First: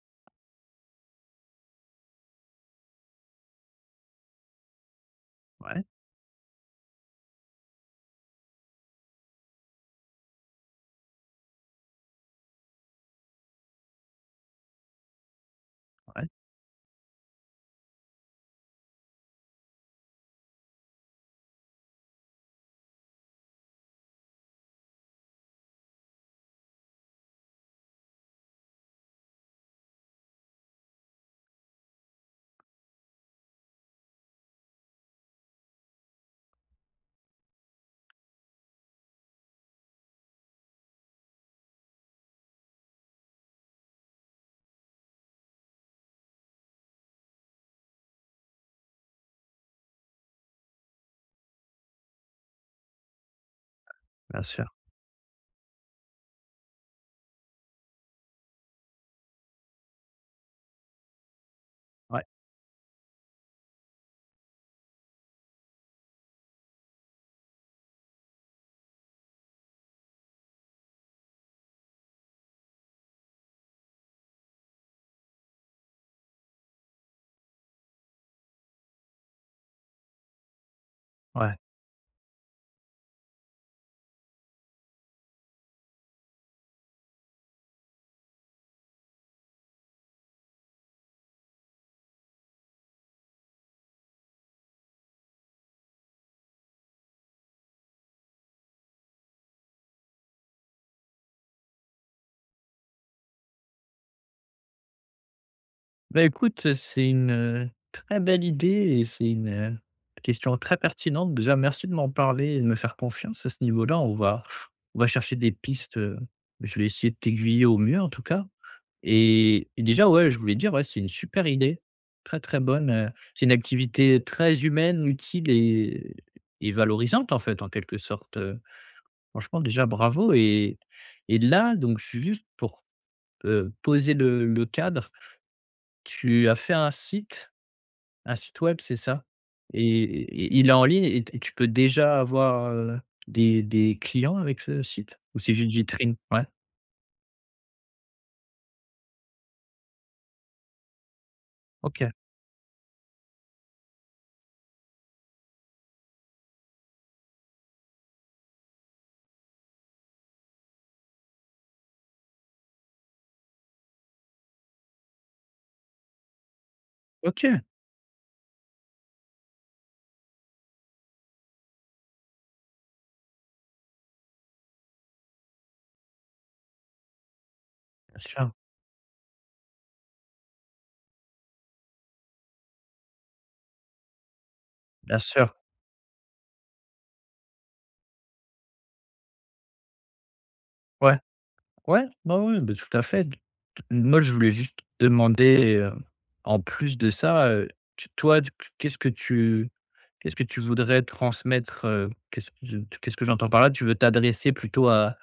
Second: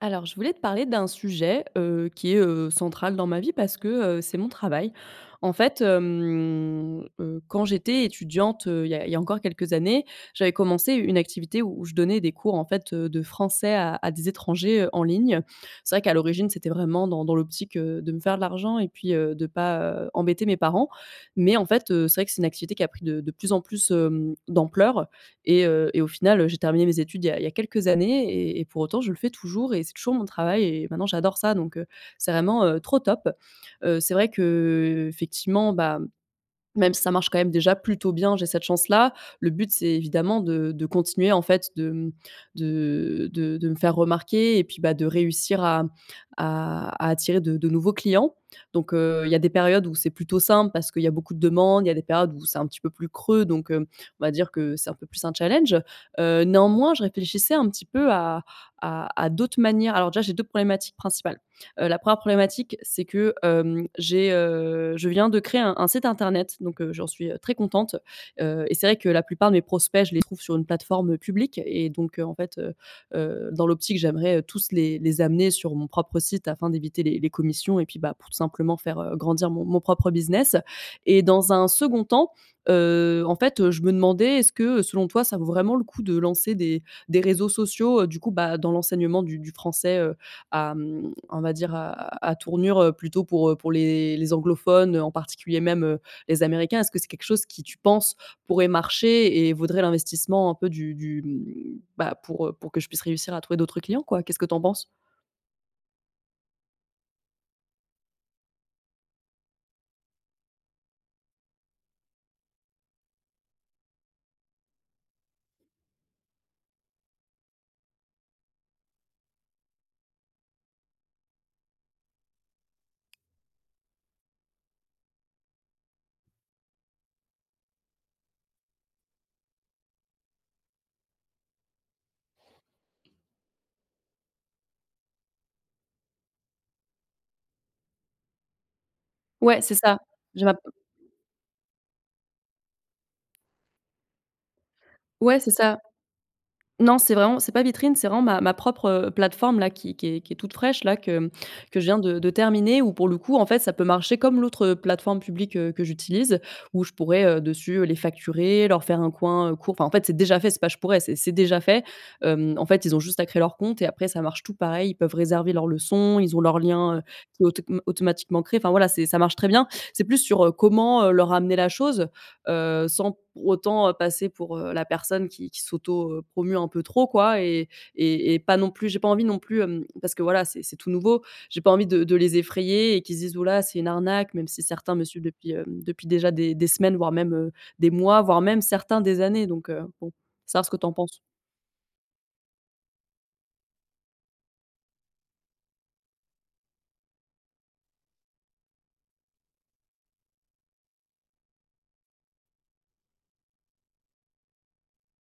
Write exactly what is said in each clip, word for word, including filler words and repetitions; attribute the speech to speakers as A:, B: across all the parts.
A: Alors, je voulais te parler d'un sujet, heu, qui est, heu, central dans ma vie. Parce que, heu, c'est mon travail. En fait,
B: Ouais.
A: hem, heu, quand j'étais étudiante, heu, il y a il y a encore quelques années, j'avais commencé une activité où je donnais des cours, en fait, heu, de français à à des étrangers, heu, en ligne. C'est vrai qu'à
B: Ouais.
A: l'origine, c'était vraiment dans dans l'optique, heu, de me faire de l'argent et puis heu, de pas, heu, embêter mes parents. Mais, en fait, heu, c'est vrai que c'est une activité qui a pris de de plus en plus, hem, d'ampleur et heu, et au final, j'ai terminé mes études il y a il y a quelques années et et pour autant, je le fais toujours et c'est toujours mon travail et maintenant, j'adore ça. Donc heu, c'est vraiment, heu, trop top. Heu, c'est vrai que, heu, effectivement, bah mmh, même si ça marche quand même déjà plutôt bien, j'ai cette chance-là. Le but, c'est évidemment de de continuer, en fait, de, mmh, de de de me faire remarquer et puis, bah, de réussir à, mmh, à à attirer de de nouveaux clients. Donc heu, il y a des périodes où c'est plutôt simple parce qu'il y a beaucoup de demandes. Il y a des périodes où c'est un petit peu plus creux, donc hem, on va
B: Bien
A: dire
B: sûr.
A: que c'est un peu plus un challenge. Heu, néanmoins, je réfléchissais un petit peu à à à d'autres manières. Alors déjà, j'ai deux problématiques principales. Heu, la première
B: Ouais.
A: problématique, c'est que, hem, j'ai, heu je viens de créer un un site internet. Donc heu, j'en suis, heu, très contente. Heu, et c'est vrai que la plupart de mes prospects, je les trouve sur une plateforme, heu, publique. Et donc heu, en fait, heu, heu, dans l'optique, j'aimerais, heu, tous les les amener sur mon propre site afin d'éviter les les commissions et puis bah, pour tout simplement faire, heu, grandir mon mon propre business. Et dans
B: Ouais.
A: un second temps, heu, en fait, heu, je me demandais: «Est-ce que selon toi, ça vaut vraiment le coup de lancer des des réseaux sociaux, heu, du coup, bah, dans l'enseignement du du français, heu, à mmh, on va dire à à à tournure, heu, plutôt pour, heu, pour les les anglophones, heu, en particulier même, heu, les Américains? Est-ce que c'est quelque chose qui, tu penses, pourrait marcher et vaudrait l'investissement, un peu, du du mmh, bah, pour heu, pour que je puisse réussir à trouver d'autres clients quoi»? Qu'est-ce que tu en penses?
B: Ben, écoute, c'est une très belle idée et c'est une question très pertinente, déjà, merci de m'en parler et de me faire confiance à ce niveau-là. On va on va chercher des pistes, heu, je vais essayer de t'aiguiller au mieux, en tout cas et et déjà, ouais, je voulais te dire, ouais, c'est une super idée, très, très bonne, heu, c'est une activité très humaine, utile et et valorisante, en fait, en quelque sorte, heu, franchement, déjà, bravo et et là, donc, je suis juste, pour, heu, poser le le cadre. Tu as fait un site un site web, c'est ça
A: Ouais, c'est ça. J'ai ma
B: et
A: p
B: il est en ligne et t tu peux déjà avoir, heu, des des clients avec ce site
A: Ouais,
B: ou
A: c'est
B: c'est juste
A: ça.
B: vitrine? Ouais.
A: Non, c'est vraiment c'est pas vitrine. C'est vraiment ma ma propre, heu, plateforme-là qui qui est qui est toute fraîche, là, que que je viens
B: OK.
A: de de terminer, où, pour le coup, en fait, ça peut marcher comme l'autre, heu, plateforme publique, heu, que j'utilise, où je pourrais, heu, dessus les facturer, leur faire un coin, heu, court, enfin, en fait, c'est déjà fait, c'est pas je pourrais, c'est c'est déjà fait, hem, en fait, ils ont juste à créer leur compte et après, ça marche tout pareil. Ils peuvent réserver leurs leçons, ils ont leurs liens, heu, c'est
B: OK.
A: autom automatiquement créé. Enfin, voilà, c'est ça marche très bien. C'est plus sur, heu, comment, heu, leur amener la chose, heu, sans autant passer pour, heu, la personne qui qui s'auto-promeut un peu trop, quoi et
B: C'est
A: et et
B: ça.
A: pas non plus j'ai pas envie non plus, hem, parce que, voilà, c'est c'est tout nouveau. J'ai pas envie de de les effrayer et qu'ils se disent: «Ouh là, c'est une arnaque!» même si certains me
B: Bien
A: suivent
B: sûr.
A: depuis, heu, depuis déjà des des semaines, voire même, heu, des mois, voire même, certains, des années, donc heu, bon, savoir ce que tu en
B: Ouais.
A: penses.
B: Ouais, ouais, ouais, bah, tout à fait. Moi, je voulais juste demander, heu, en plus de ça, heu, toi, qu'est-ce que tu qu'est-ce que tu voudrais transmettre, heu, qu'est-ce que je qu'est-ce que j'entends par là, tu veux t'adresser plutôt à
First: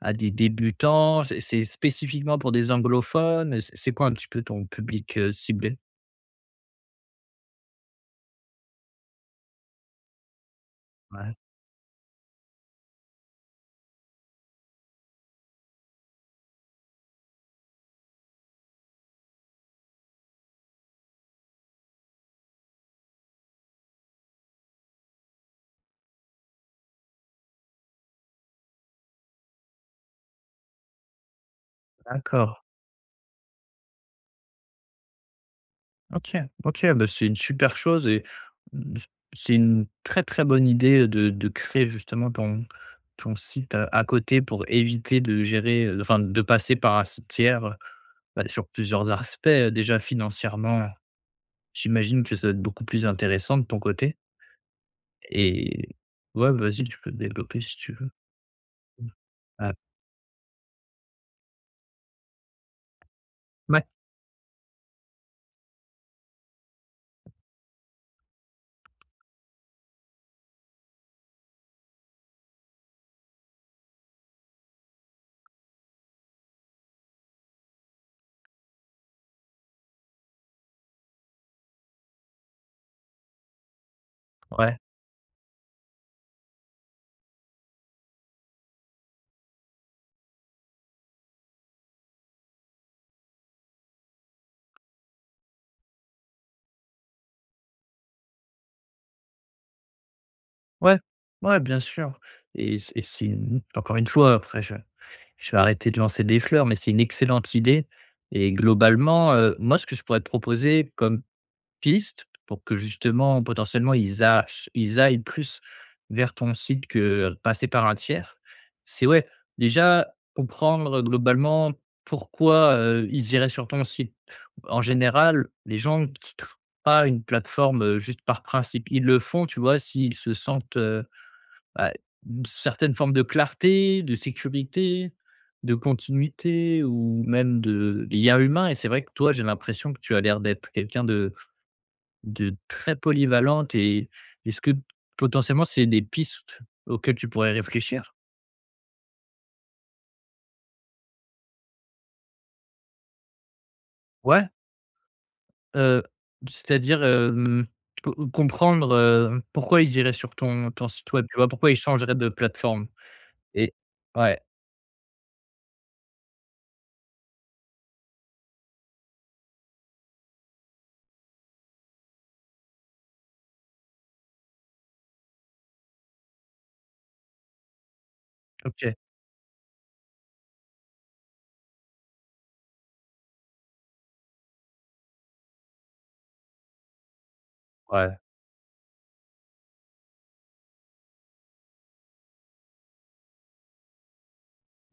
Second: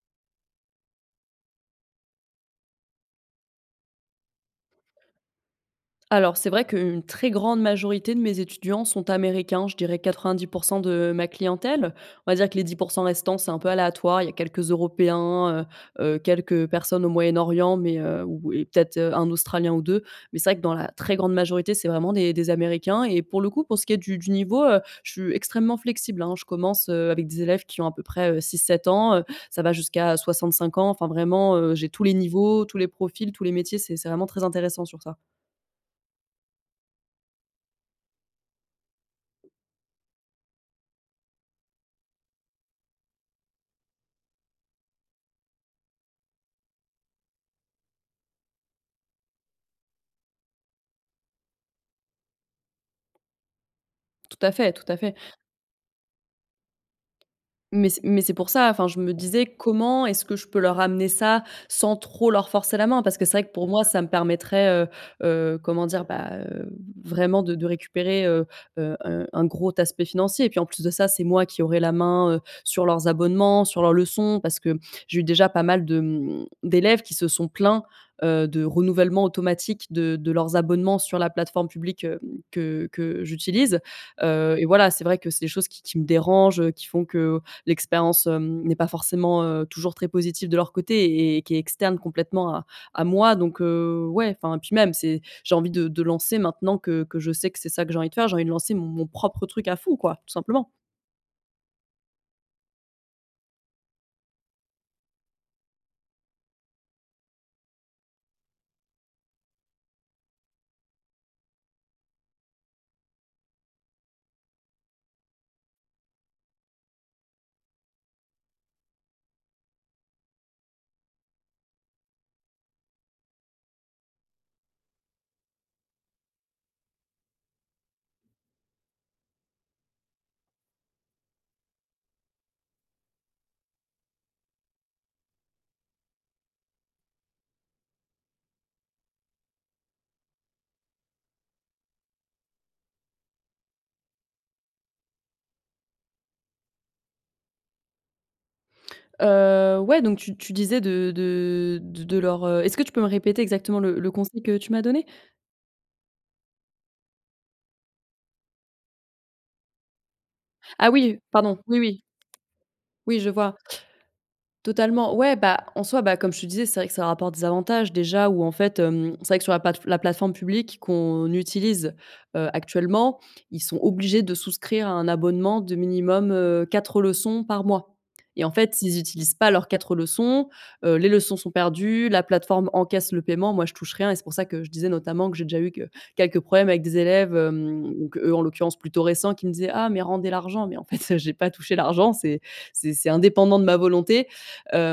B: à des débutants? C'est c'est spécifiquement pour des anglophones? C'est quoi, un petit peu, ton public, heu, ciblé?
A: Alors, c'est vrai qu'une très grande majorité de mes étudiants sont américains. Je dirais quatre-vingt-dix pour cent de ma
B: Ouais.
A: clientèle. On va dire que les dix pour cent restants, c'est un peu aléatoire. Il y a quelques Européens, heu heu, quelques personnes au Moyen-Orient, mais heu, ou et peut-être un Australien ou deux. Mais c'est vrai que, dans la très grande majorité, c'est vraiment des des Américains et pour le coup, pour ce qui est du du niveau, heu, je suis extrêmement flexible, hein. Je commence avec des élèves qui ont à peu près, heu, six-sept ans, heu, ça va jusqu'à soixante-cinq ans, enfin, vraiment, heu, j'ai tous les
B: D'accord.
A: niveaux, tous les profils, tous les métiers. C'est c'est vraiment très intéressant sur ça.
B: OK OK. Bah, c'est une super chose et mmh, c'est une très, très bonne idée de de créer, justement, ton ton site à à côté pour éviter de gérer, heu, enfin, de passer par un site tiers, heu bah, sur plusieurs arspects, heu, déjà financièrement, j'imagine que ça doit être beaucoup plus intéressant de ton côté.
A: Tout à fait, tout à fait.
B: Et ouais, vas-y, tu peux développer, si
A: Mais
B: tu
A: c'est
B: veux.
A: mais c'est pour ça. Enfin, je
B: Mmh.
A: me disais:
B: Ah
A: «Comment est-ce que je peux leur ramener ça sans trop leur forcer la main»? Parce que c'est vrai que, pour moi,
B: Mouais.
A: ça me permettrait, heu heu, comment dire? Ben, heu, vraiment de de récupérer, heu, heu, heu, un gros aspect financier et puis, en plus de ça, c'est moi qui aurais la main, heu, sur leurs abonnements, sur leurs leçons. Parce que j'ai eu déjà pas mal de, mmh, d'élèves qui se sont plaints, heu, de renouvellement automatique de de leurs abonnements sur la plateforme publique, heu, que que j'utilise. Heu, et
B: Ouais.
A: voilà, c'est vrai que c'est des choses qui qui me dérangent, qui font que, heu, l'expérience, hem, n'est pas forcément, heu, toujours très positive de leur côté et qui est externe complètement à à moi. Donc heu, ouais, enfin, puis même, c'est j'ai envie de de lancer, maintenant que que je sais que c'est ça que j'ai envie de faire, j'ai envie de lancer mon propre truc à fond, quoi, tout simplement.
B: Ouais, ouais, bien sûr. Et c'est c'est n encore une fois, après, je je vais arrêter de lancer des fleurs mais c'est une excellente idée. Et globalement, heu, moi, ce que je pourrais te proposer comme piste pour que, justement, potentiellement, ils a che ils aillent plus vers ton site que, heu, passer par un tiers. C'est ouais, déjà comprendre, heu, globalement, pourquoi, heu, ils iraient sur ton site? En général, les gens quittent pas une plateforme, heu, juste par principe. Ils le font, tu vois, s'ils se sentent, heu bah, une certaine forme de clarté, de sécurité, de continuité ou même de lien humain. Et c'est vrai que, toi, j'ai l'impression que tu as l'air d'être quelqu'un de de très polyvalente et est ce que, potentiellement, c'est des pistes auxquelles tu pourrais réfléchir?
A: Heu, ouais, donc tu tu disais de de de de leur, heu est-ce que tu peux me répéter, exactement, le le conseil
B: Ouais.
A: que tu m'as donné?
B: Heu, c'est-à-dire, hem, tu peux comprendre, heu, pourquoi ils iraient sur ton ton
A: Ah
B: site
A: oui,
B: web, tu vois?
A: pardon,
B: Pourquoi ils
A: oui oui.
B: changeraient de plateforme?
A: Oui, je vois.
B: Et ouais.
A: Totalement, ouais. Bah, en soi, bah, comme je te disais, c'est vrai que ça rapporte des avantages, déjà, où, en fait, hem, c'est vrai que, sur la plate la plateforme publique qu'on utilise, heu, actuellement, ils sont obligés de souscrire à un abonnement de minimum, heu, quatre leçons par mois, et en fait,
B: OK.
A: s'ils utilisent pas leurs quatre leçons, heu, les leçons sont perdues. La plateforme encaisse le paiement. Moi, je touche rien et c'est pour ça que je disais, notamment, que j'ai déjà eu que quelques problèmes avec des élèves, hem, ou
B: Ouais.
A: qu'eux, en l'occurrence, plutôt récents, qui me disaient: «Ah, mais rendez l'argent», mais en fait, j'ai pas touché l'argent. C'est c'est c'est indépendant de ma volonté,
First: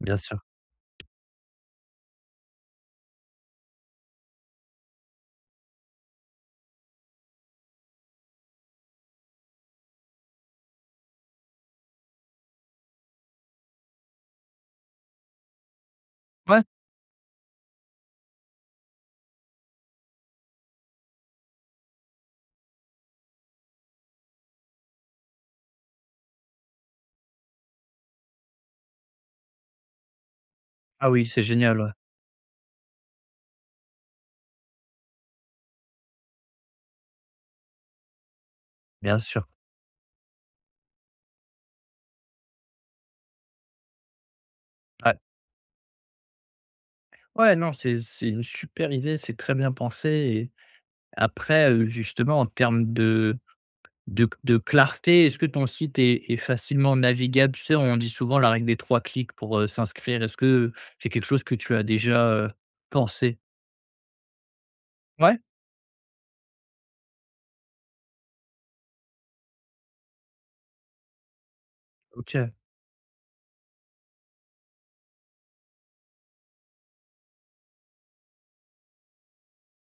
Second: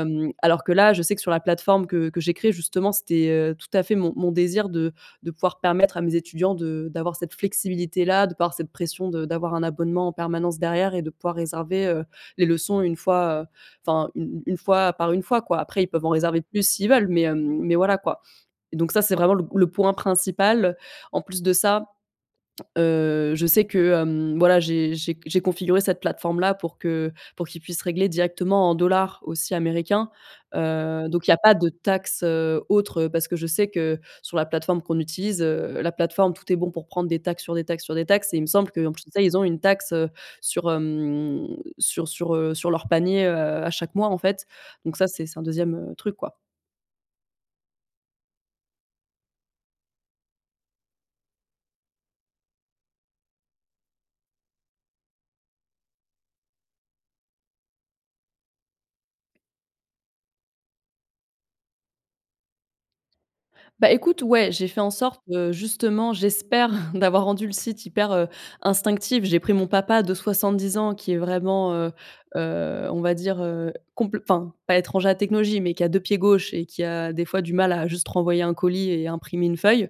B: Bien sûr.
A: alors que là, je sais que, sur la plateforme que que j'ai créée, justement, c'était, heu, tout à fait mon mon désir de de pouvoir permettre à mes étudiants de d'avoir cette flexibilité-là, de pas avoir cette pression de d'avoir un abonnement en permanence derrière et de pouvoir réserver, heu, les leçons une fois, heu enfin, une une une fois par une fois, quoi. Après, ils peuvent en réserver
B: Ouais.
A: plus, s'ils veulent, mais hem, mais voilà, quoi, donc ça, c'est vraiment le p le point principal. En plus de ça, heu, je sais que, hem, voilà, j'ai j'ai que j'ai configuré cette plateforme-là pour que pour qu'ils puissent régler directement en dollars, aussi, américain.
B: Ah
A: Heu,
B: oui,
A: donc il y a
B: c'est
A: pas de
B: génial, ouais.
A: taxe, heu, autre, heu, parce que je sais que, sur la plateforme qu'on utilise, heu, la plateforme, tout est bon pour prendre des taxes, sur des taxes, sur des taxes, et il me semble qu'en plus de
B: Bien
A: ça, ils ont
B: sûr.
A: une taxe, heu, sur, hem, sur sur, heu, sur leurs paniers, heu, à chaque mois, en fait, donc ça,
B: Ouais.
A: c'est c'est un deuxième truc, quoi.
B: Ouais, non, c'est c'est une super idée, c'est très bien pensé, et après, heu, justement, en termes de de de clarté. Est-ce que ton site est est facilement navigable? Tu sais, on dit souvent la règle des trois clics pour, heu, s'inscrire? Est-ce que c'est quelque chose que tu as déjà, heu, pensé?
A: Bah, écoute, ouais, j'ai fait en sorte,
B: Ouais.
A: heu, justement, j'espère d'avoir rendu le site hyper, heu, instinctif. J'ai pris mon papa de soixante-dix ans qui est vraiment, heu
B: OK.
A: heu, on va dire, heu, compl enfin, pas étranger à la technologie, mais qui a deux pieds gauche et qui a des fois du mal à juste renvoyer un colis et imprimer une feuille.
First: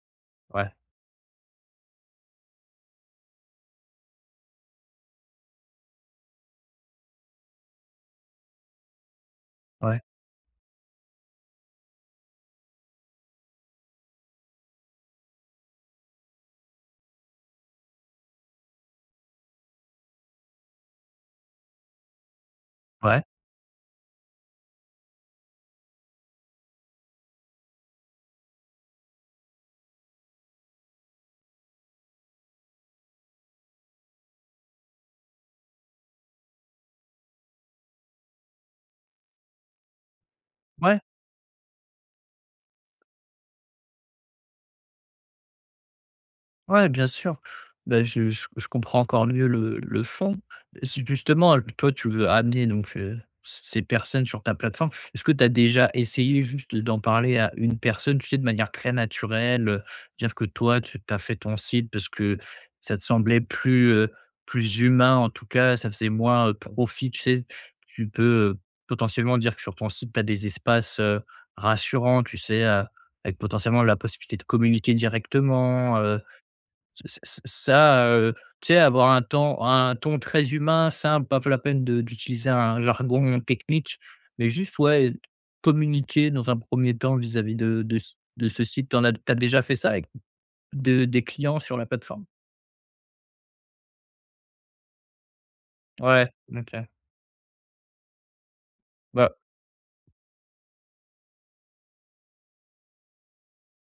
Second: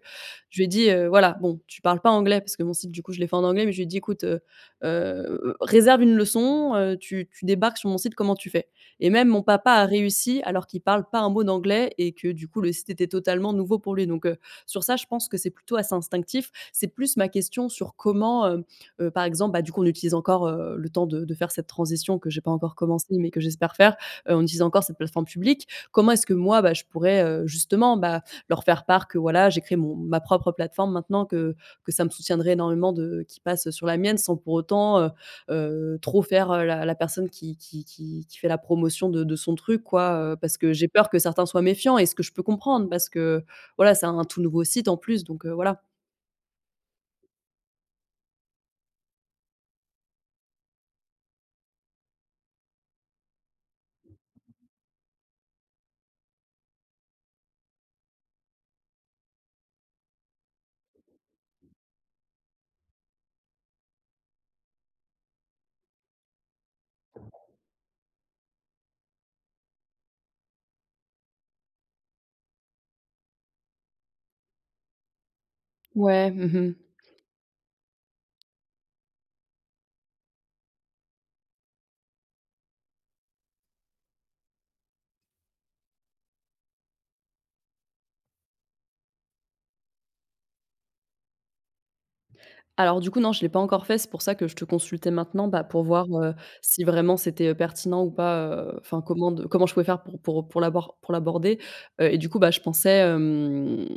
A: Je lui ai
B: Ouais.
A: dit, heu: «Voilà, bon, tu parles pas anglais», parce que mon site, du coup, je l'ai fait en anglais, mais je lui ai dit: «Ecoute, heu heu, réserve une leçon, heu, tu tu débarques sur mon site, comment tu fais?», et même mon papa a
B: Ouais.
A: réussi alors qu'il parle pas un mot d'anglais et que, du coup, le site était totalement nouveau pour lui, donc heu, sur ça, je pense que c'est plutôt assez instinctif. C'est plus, ma question, sur comment, heu heu, par exemple, bah, du coup, on utilise encore le temps de de faire cette transition que j'ai pas encore commencée
B: Ouais.
A: mais que j'espère faire, heu, on utilise encore cette plateforme publique? Comment est-ce que moi, bah, je pourrais, heu, justement, bah, leur faire part que voilà, j'ai créé mon ma propre plateforme, maintenant que que ça me soutiendrait énormément de qu'ils passent sur la mienne sans pour autant, heu heu, trop faire la la personne qui qui qui qui fait la promotion de de son truc, quoi, heu, parce que j'ai
B: Ouais.
A: peur que certains soient méfiants? Et ce que je peux comprendre, parce que voilà, c'est un un tout nouveau site en plus, donc heu, voilà.
B: Ouais, bien sûr, bah, je je je comprends encore mieux le le fonds, justement, l toi tu veux amener donc heu, ces ces personnes sur ta plateforme. Est-ce que tu as déjà essayé juste d'en parler à une personne tu sais de manière très naturelle, heu, dire que toi tu tu as fait ton site parce que ça te semblait plus, heu, plus humain en tout cas, ça faisait moins, heu, profit, tu sais? Tu peux, potentiellement dire que sur ton site tu as des espaces, heu, rassurants tu sais, heu, avec potentiellement la possibilité de communiquer directement, heu,
A: Ouais, mmh mh.
B: ç ç ça, heu, tu sais avoir un temps un ton très humain, simple pas la peine de d'utiliser un jargon technique, mais juste, ouais, communiquer dans un premier temps vis-à-vis de de c de ce site tu en as tu as déjà fait ça avec de des clients sur la plateforme?
A: Alors du coup, non, je l'ai pas encore fait. C'est pour ça que je te consultais maintenant, bah, pour voir,
B: Ouais,
A: heu, si
B: OK.
A: vraiment c'était, heu, pertinent ou pas, heu, enfin, comment
B: Bah.
A: de comment je pouvais faire pour pour pour l'abord pour l'aborder. Heu, et du coup, bah, je pensais, hem,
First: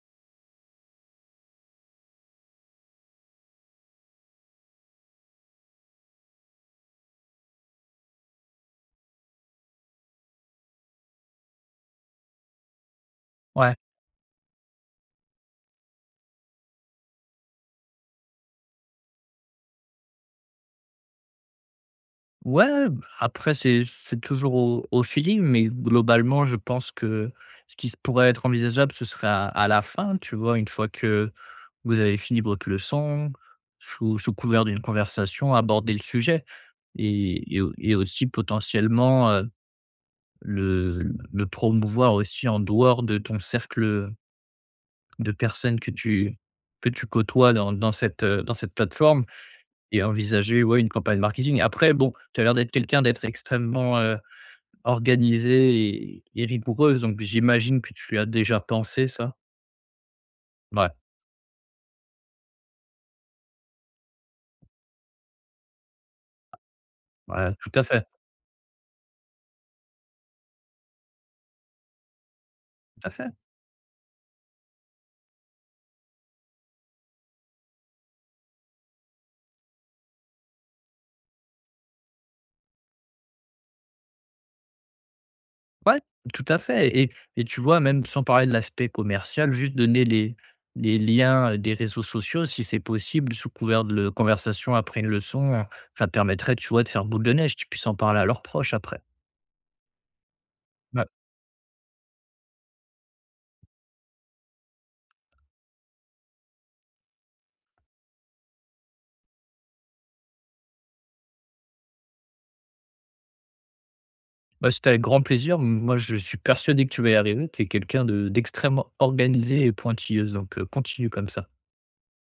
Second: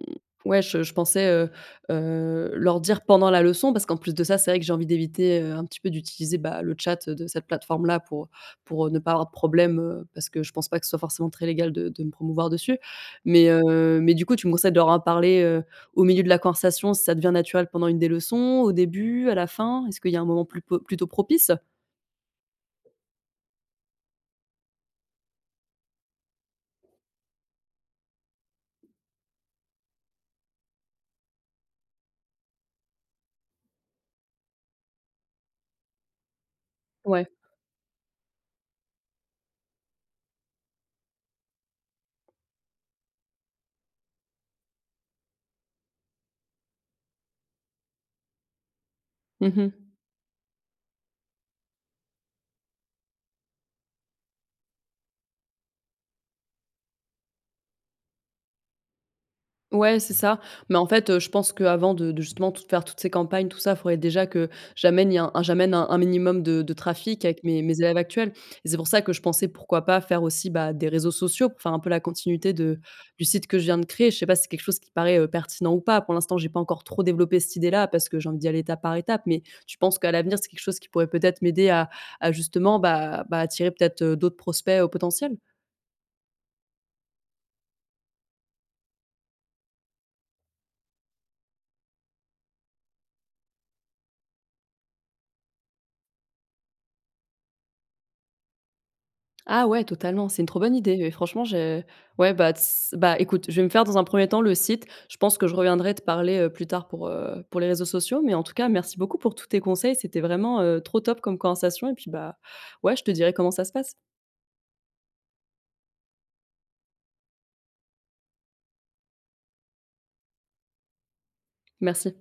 A: ouais, je je pensais, heu heu, leur dire pendant la leçon parce qu'en plus de ça. C'est vrai que j'ai envie d'éviter, heu, un petit peu d'utiliser, bah, le tchat de cette plateforme-là pour pour, heu, ne pas avoir de problème, heu, parce que je pense pas que ce soit forcément très légal de de me promouvoir dessus, mais
B: Ouais.
A: heu, mais du coup, tu me conseilles de leur en parler, heu, au milieu de la conversation si ça devient naturel pendant une des leçons, au début, à la fin. Est-ce qu'il y a un moment plupo, plutôt propice?
B: Ouais! Bah, après, c'est c'est toujours au au feeling mais, globalement je pense que, ce qui s pourrait être envisageable, ce serait à à la fin, tu vois? Une fois que, vous avez fini votre leçon, sous sous couvert d'une conversation, aborder le sujet
A: Ouais.
B: et et au et aussi potentiellement, heu, le le promouvoir aussi en dehors de ton cercle, heu de personnes que tu que tu côtoies dans dans cette, heu, dans cette plateforme
A: Mmh mh.
B: et envisager, ouais, une campagne marketing. Après bon, tu as l'air d'être quelqu'un d'être extrêmement, heu, organisée et et rigoureuse, donc, j'imagine que tu as déjà pensé ça?
A: Ouais, c'est ça mais en
B: Ouais.
A: fait, heu, je pense qu'avant de de justement tout faire toutes ces campagnes, tout ça, faudrait déjà que, j'amène y un j'amène un un minimum de de trafic avec
B: Ouais,
A: mes
B: tout
A: mes
B: à
A: élèves
B: fait.
A: actuels et c'est pour ça que je pensais, pourquoi pas faire aussi, bah, des réseaux sociaux, pour faire un peu la continuité de
B: Tout à
A: du
B: fait!
A: site que je viens de créer. Je sais pas si c'est quelque chose qui paraît, heu, pertinent ou pas? Pour l'instant, j'ai pas encore trop développé cette idée-là parce que j'ai envie d'y aller étape par étape mais, tu penses qu'à l'avenir, c'est quelque chose qui pourrait peut-être m'aider à à justement bah bah, attirer peut-être, heu, d'autres prospects, heu, potentiels?
B: Ouais! Tout à fait et et et tu vois même, sans parler de l'aspect commercial, juste donner les les liens des réseaux sociaux, si c'est possible, sous couvert de conversation après une leçon, heu, ça te permettrait, tu vois, de faire boule de neige, qu'ils puissent en parler à leurs proches après.
A: Ah ouais, totalement! C'est une trop bonne idée,
B: Ouais.
A: oui, franchement je ouais, bah, tss, bah, écoute, je vais me faire dans un premier temps, le site. Je pense que je reviendrai te parler, heu, plus tard pour, heu, pour les réseaux sociaux mais en tout cas, merci beaucoup pour tous tes conseils. C'était vraiment, heu, trop top comme conversation et puis, bah, ouais, je te dirai comment ça se passe!
B: Bah, c'était avec grand plaisir. M moi, je suis persuadé que tu vas y arriver. Tu es quelqu'un de d'extrêmement organisée et pointilleuse, donc heu, continue comme ça.
A: Merci.